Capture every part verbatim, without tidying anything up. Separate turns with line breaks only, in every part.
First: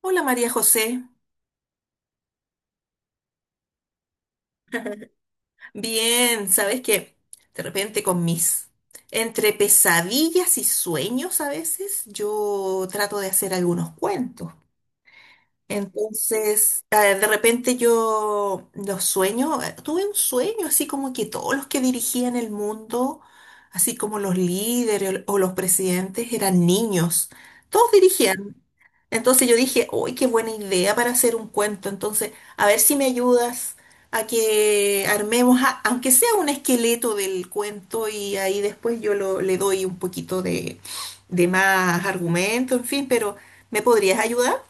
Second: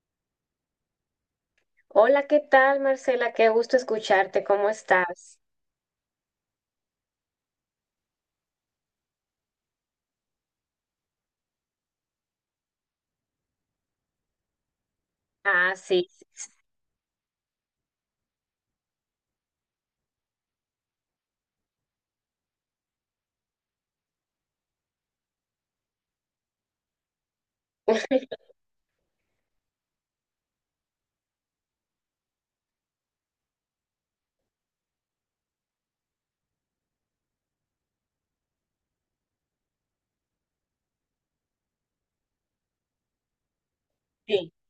Hola María José,
Hola, ¿qué tal, Marcela? Qué gusto escucharte. ¿Cómo estás?
bien, ¿sabes que... De repente con mis, entre pesadillas y sueños a veces, yo trato de hacer algunos cuentos.
Ah, sí,
Entonces, a ver, de repente yo los sueños, eh, tuve un sueño así como que todos los que dirigían el mundo, así como los líderes o los presidentes, eran niños, todos dirigían. Entonces yo dije, uy, qué buena idea para hacer un cuento, entonces, a ver si me ayudas a que armemos, a- aunque sea un esqueleto del cuento y ahí después yo lo- le doy un poquito de, de más argumento, en fin, pero ¿me podrías
sí.
ayudar?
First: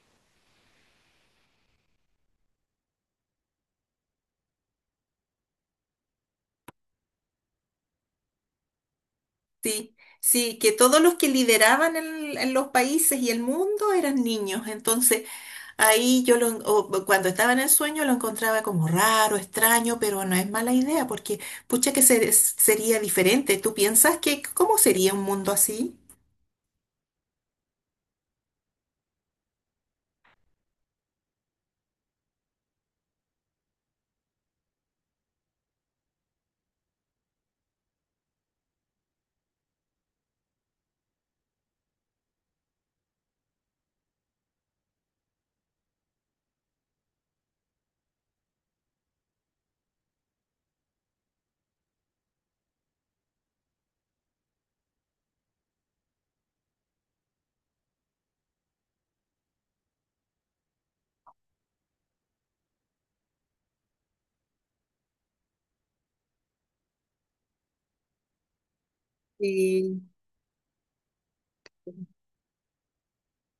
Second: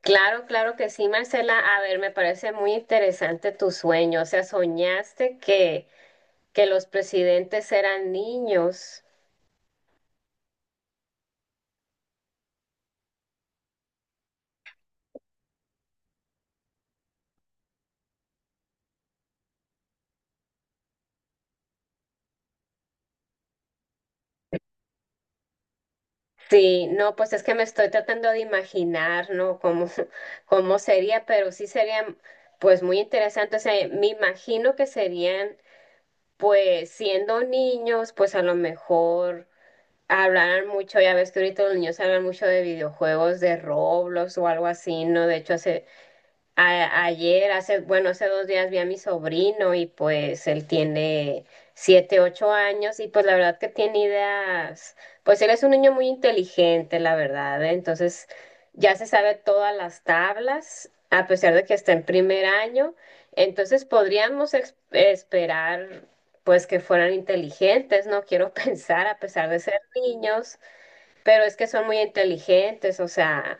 Claro, claro que sí, Marcela. A ver, me parece muy interesante tu sueño. O sea, soñaste que, que los presidentes eran niños.
Sí, sí, que todos los que lideraban el- en los países y el mundo eran niños. Entonces, ahí yo lo, en- o cuando estaba en el sueño lo encontraba como raro, extraño, pero no es mala idea porque, pucha, que se- sería diferente. ¿Tú piensas que cómo sería un mundo así?
Sí, no, pues es que me estoy tratando de imaginar, ¿no? Cómo, cómo sería, pero sí sería, pues, muy interesante. O sea, me imagino que serían, pues, siendo niños, pues a lo mejor hablaran mucho, ya ves que ahorita los niños hablan mucho de videojuegos de Roblox o algo así, ¿no? De hecho, hace, a- ayer, hace, bueno, hace dos días vi a mi sobrino y pues él tiene siete, ocho años y pues la verdad que tiene ideas, pues él es un niño muy inteligente, la verdad, ¿eh? Entonces ya se sabe todas las tablas, a pesar de que está en primer año, entonces podríamos ex- esperar pues que fueran inteligentes, no quiero pensar a pesar de ser niños, pero es que son muy inteligentes, o sea...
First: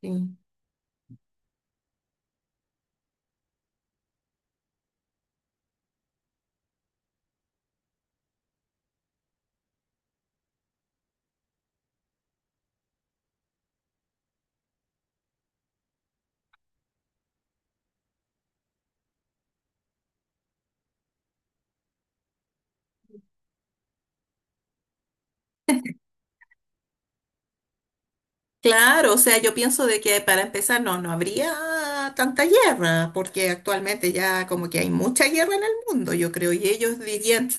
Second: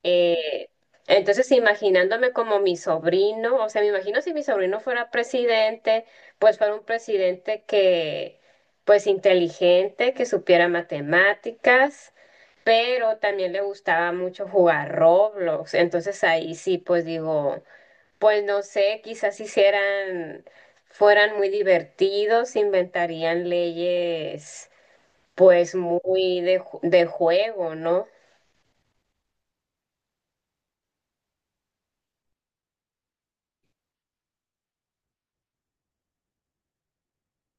Sí.
Eh, entonces, imaginándome como mi sobrino, o sea, me imagino si mi sobrino fuera presidente, pues fuera un presidente que, pues inteligente, que supiera matemáticas, pero también le gustaba mucho jugar Roblox. Entonces ahí sí, pues digo, pues no sé, quizás si hicieran, fueran muy divertidos, inventarían leyes, pues muy de, ju- de juego, ¿no?
Claro, o sea, yo pienso de que para empezar no, no habría tanta guerra, porque actualmente ya como que hay mucha guerra en el mundo, yo creo, y ellos dirían,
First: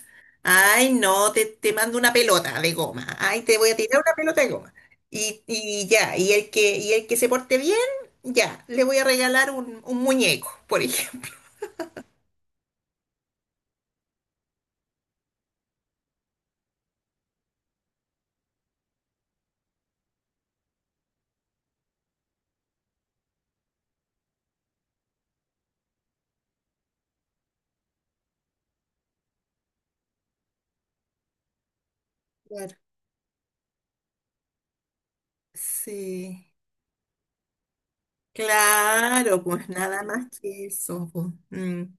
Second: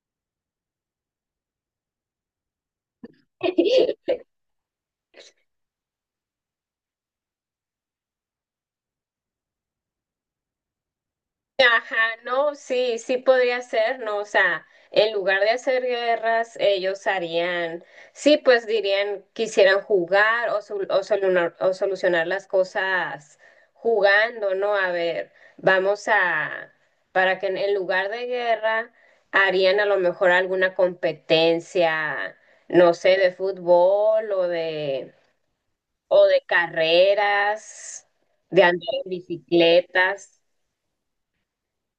ay, no, te, te mando una pelota de goma, ay, te voy a tirar una pelota de goma. Y, y ya, y el que, y el que se porte bien, ya, le voy a regalar un, un muñeco, por ejemplo.
Ajá, no, sí, sí podría ser, ¿no? O sea, en lugar de hacer guerras, ellos harían, sí, pues dirían, quisieran jugar o, sol- o, solunar- o solucionar las cosas jugando, ¿no? A ver, vamos a, para que en, en lugar de guerra, harían a lo mejor alguna competencia,
Claro.
no sé, de fútbol o de, o de
Sí.
carreras, de andar en
Claro, pues nada más
bicicletas.
que eso, pues. Mm.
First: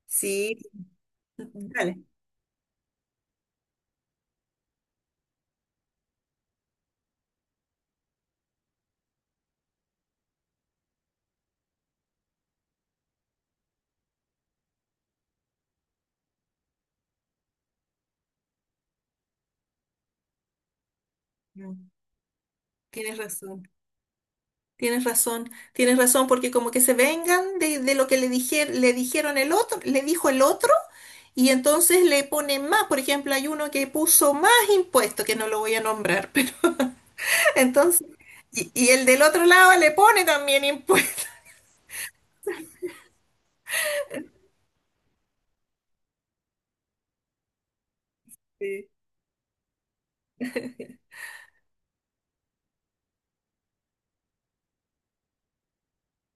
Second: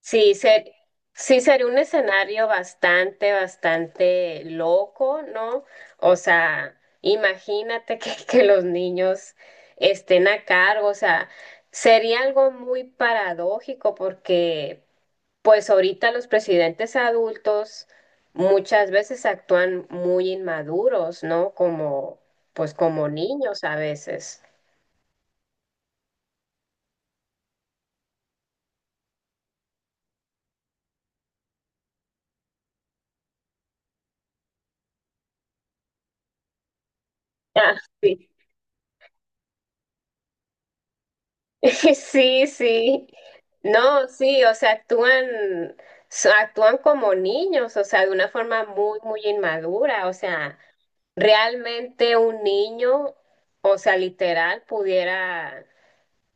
Sí,
Sí,
ser, sí sería un
dale.
escenario bastante, bastante loco, ¿no? O sea, imagínate que, que los niños estén a cargo, o sea, sería algo muy paradójico porque pues ahorita los presidentes adultos muchas veces actúan muy inmaduros, ¿no?
Mm.
Como, pues como
Tienes
niños
razón.
a veces.
Tienes razón, tienes razón, porque como que se vengan de, de lo que le dije- le dijeron el otro, le dijo el otro, y entonces le ponen más. Por ejemplo, hay uno que puso más impuestos, que no lo voy a nombrar, pero
Ah,
entonces,
sí.
y, y el del otro lado le pone también impuestos.
Sí, sí. No, sí, o sea, actúan, so- actúan como niños, o sea, de una forma muy, muy inmadura, o sea, realmente un niño, o sea, literal, pudiera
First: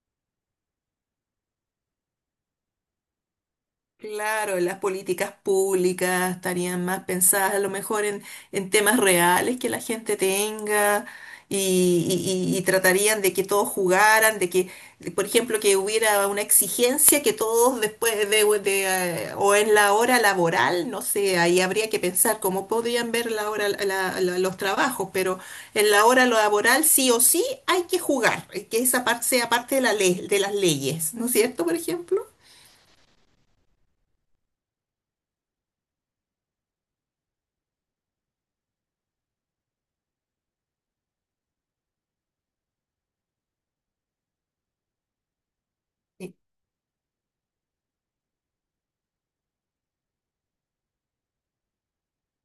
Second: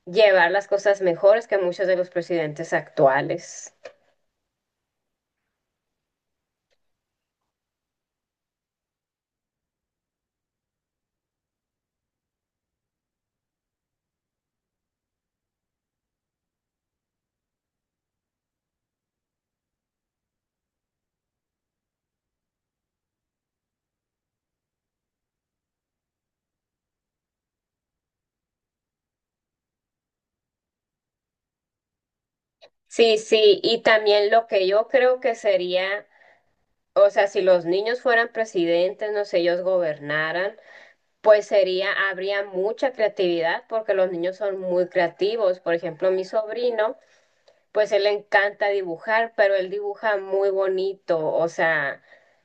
llevar las cosas mejores que muchos de los presidentes actuales.
Claro, las políticas públicas estarían más pensadas a lo mejor en, en temas reales que la gente tenga y, y- y- y tratarían de que todos jugaran, de que, por ejemplo, que hubiera una exigencia que todos después de, de, eh, o en la hora laboral, no sé, ahí habría que pensar cómo podrían ver la hora, la- la- los trabajos, pero en la hora laboral sí o sí hay que jugar, eh, que esa parte sea parte de la ley, de las leyes, ¿no es cierto, por ejemplo?
Sí, sí, y también lo que yo creo que sería, o sea, si los niños fueran presidentes, no sé, ellos gobernaran. Pues sería, habría mucha creatividad porque los niños son muy creativos. Por ejemplo, mi
Sí.
sobrino, pues él le encanta dibujar, pero él dibuja muy bonito, o sea,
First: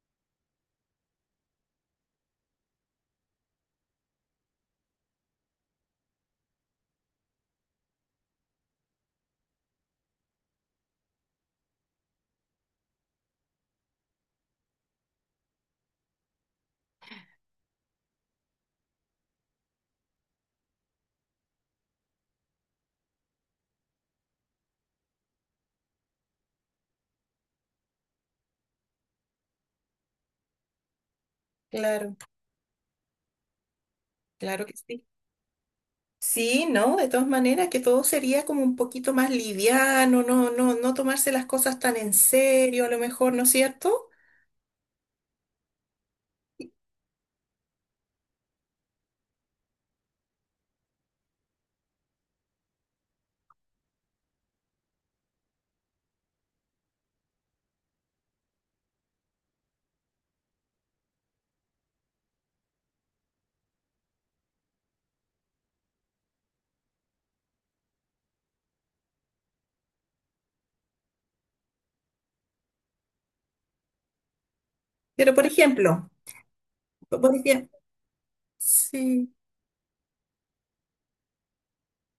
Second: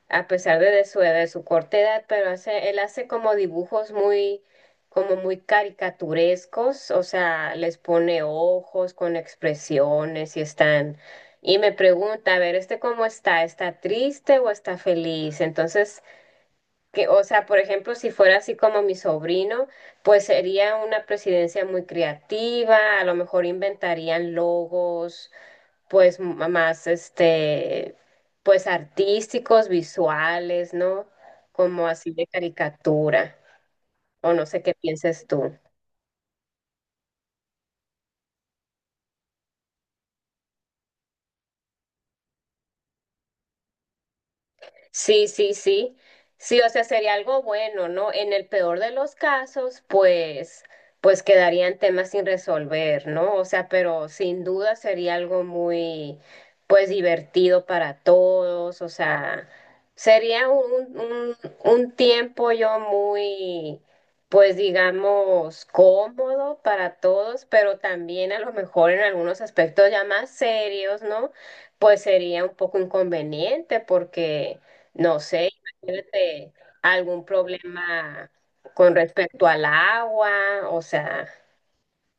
a pesar de, de su edad, de su corta edad, pero hace, él hace como dibujos muy, como muy caricaturescos, o sea, les pone ojos con expresiones y están, y me pregunta, a ver, ¿este cómo está? ¿Está triste o está feliz? Entonces... Que, o sea, por ejemplo, si fuera así como mi sobrino, pues sería una presidencia muy creativa, a lo mejor inventarían logos, pues m- más, este, pues artísticos, visuales, ¿no? Como así
Claro.
de caricatura, o no sé
Claro
qué
que sí.
pienses tú.
Sí, no, de todas maneras, que todo sería como un poquito más liviano, no, no, no tomarse las cosas tan en serio, a lo mejor, ¿no es cierto?
Sí, sí, sí. Sí, o sea, sería algo bueno, ¿no? En el peor de los casos, pues, pues quedarían temas sin resolver, ¿no? O sea, pero sin duda sería algo muy, pues, divertido para todos. O sea, sería un, un, un tiempo yo muy, pues, digamos, cómodo para todos, pero también a lo mejor en algunos aspectos ya más serios, ¿no? Pues sería un poco inconveniente porque no
Pero por
sé,
ejemplo,
imagínate algún
por ejemplo,
problema con
sí.
respecto al agua, o sea,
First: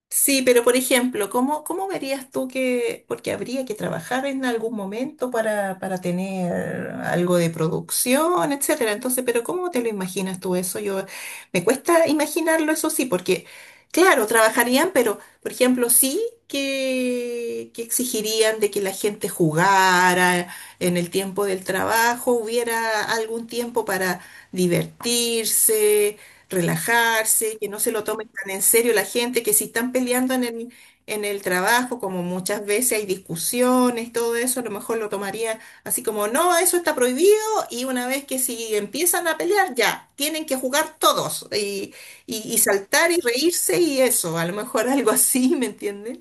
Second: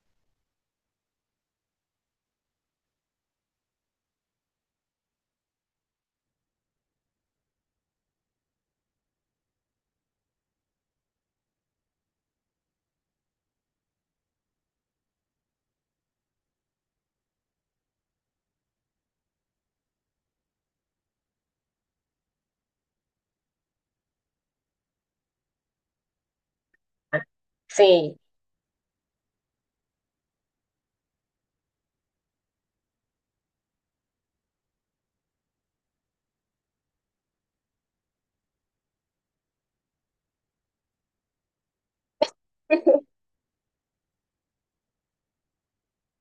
Sí, pero por ejemplo, ¿cómo, cómo verías tú que, porque habría que trabajar en algún momento para, para tener algo de producción, etcétera? Entonces, pero ¿cómo te lo imaginas tú eso? Yo, me cuesta imaginarlo, eso sí, porque, claro, trabajarían, pero, por ejemplo, sí que, que exigirían de que la gente jugara en el tiempo del trabajo, hubiera algún tiempo para divertirse, relajarse, que no se lo
sí,
tomen tan en serio la gente, que si están peleando en el, en el trabajo, como muchas veces hay discusiones, todo eso, a lo mejor lo tomaría así como, no, eso está prohibido y una vez que si empiezan a pelear, ya, tienen que jugar todos y, y, y saltar y reírse y eso, a lo mejor algo así, ¿me entienden?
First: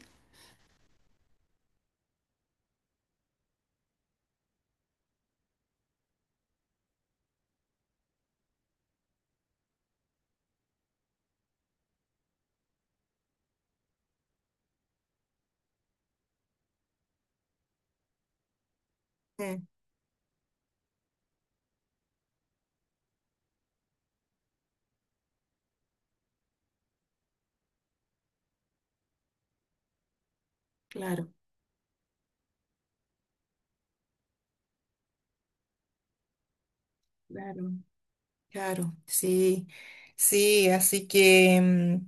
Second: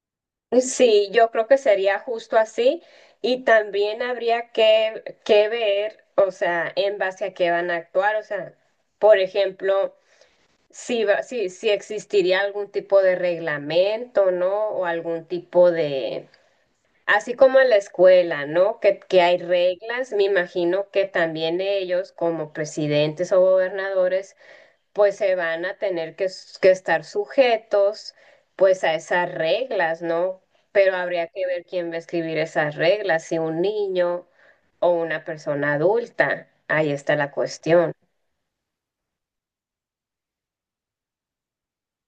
sí, yo creo que sería justo así y también habría que, que ver, o sea, en base a qué van a actuar, o sea, por ejemplo, si, va- si, si existiría algún tipo de reglamento, ¿no? O algún tipo de... Así como en la escuela, ¿no? Que, que hay
Eh,
reglas, me imagino que también ellos, como presidentes o gobernadores, pues se van a tener que, s- que estar sujetos, pues a esas reglas, ¿no? Pero habría
claro,
que ver quién va a escribir esas reglas, si un niño o una persona adulta. Ahí está la
claro,
cuestión.
claro, sí, sí, así que... mm.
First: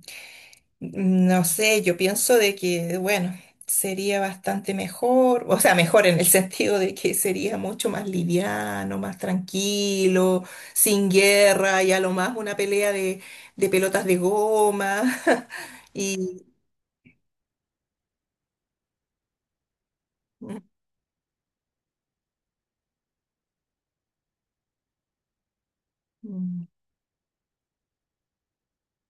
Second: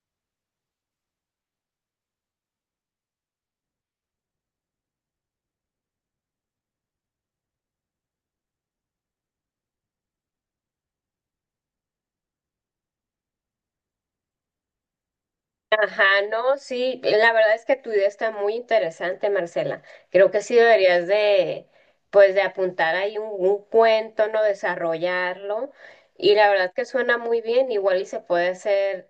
No sé, yo pienso de que, bueno, sería bastante mejor, o sea, mejor en el sentido de que sería mucho más liviano, más tranquilo, sin guerra y a lo más una pelea de, de pelotas de goma.
Ajá,
Y
no, sí, la verdad es que tu idea está muy interesante, Marcela. Creo que sí
mm,
deberías de, pues, de apuntar ahí un, un cuento, ¿no? Desarrollarlo. Y la
mm,
verdad que suena muy bien, igual y se puede hacer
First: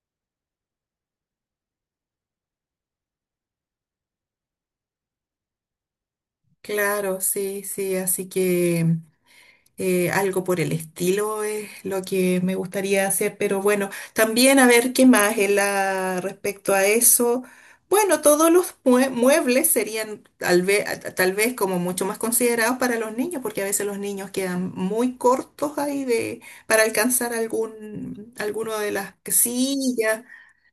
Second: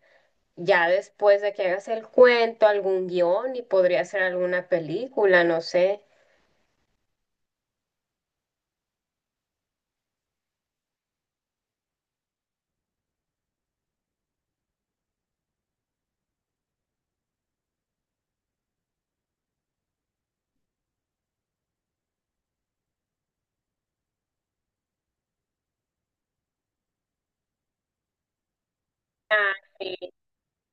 ya después de que hagas el cuento, algún guión y podría ser alguna película, no sé.
claro, sí, sí, así que... eh, algo por el estilo es lo que me gustaría hacer, pero bueno, también a ver qué más en la- respecto a eso. Bueno, todos los mue- muebles serían tal vez, tal vez como mucho más considerados para los niños, porque a veces los niños quedan muy cortos ahí de, para alcanzar algún, alguno de las
Ah, sí.
sillas.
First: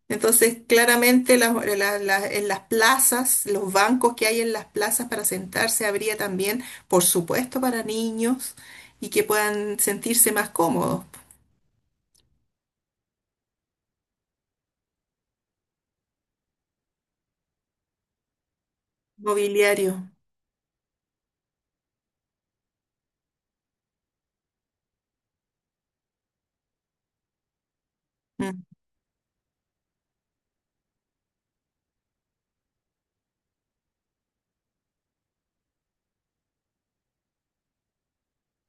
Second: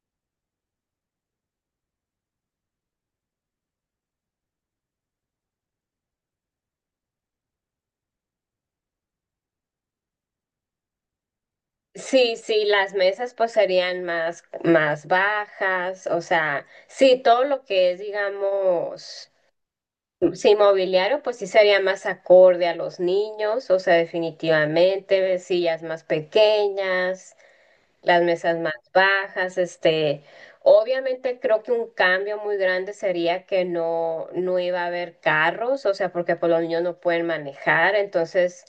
Entonces, claramente las- la- la- en las plazas, los bancos que hay en las plazas para sentarse, habría también, por supuesto, para niños y que puedan sentirse más cómodos.
Sí, sí, las mesas pues serían más, más bajas, o sea, sí, todo lo que es, digamos.
Mobiliario,
Sí, inmobiliario, pues sí sería más acorde a los niños, o sea, definitivamente, sillas más pequeñas, las mesas
mm,
más bajas, este, obviamente creo que un cambio muy grande sería que no, no iba a haber carros, o sea, porque pues los niños no pueden manejar, entonces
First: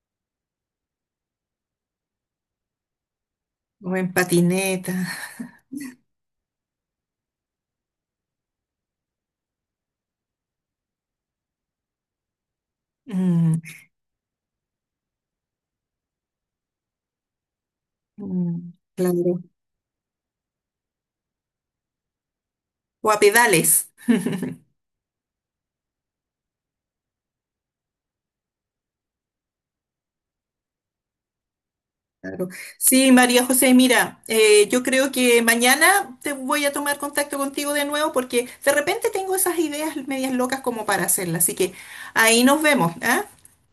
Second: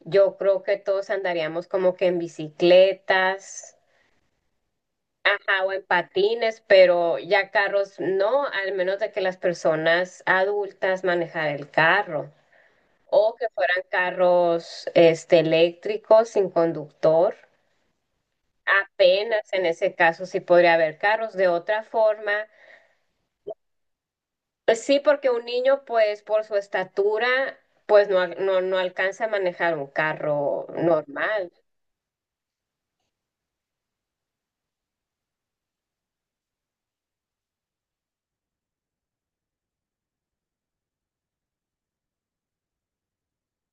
yo creo que todos andaríamos como que en bicicletas,
o en patineta,
ajá, o en patines, pero ya carros no, al menos de que las personas adultas manejar el carro o que
mm,
fueran carros este, eléctricos sin conductor.
mm, claro,
Apenas en ese caso sí podría haber carros. De otra forma,
o a pedales.
pues sí, porque un niño, pues por su estatura, pues no, al- no, no alcanza a manejar un carro normal.
Claro. Sí, María José, mira, eh, yo creo que mañana te voy a tomar contacto contigo de nuevo porque de repente tengo esas ideas medias locas como para hacerlas. Así que ahí nos vemos, ¿ah?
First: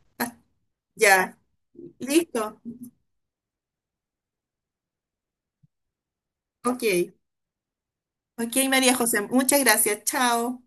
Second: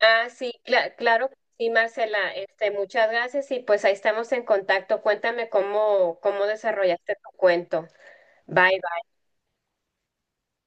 Ah, sí, cla- claro que
Ya,
sí, Marcela.
listo.
Este, muchas gracias y pues ahí estamos en contacto. Cuéntame cómo, cómo
Ok.
desarrollaste tu cuento.
Ok,
Bye.
María José, muchas gracias. Chao.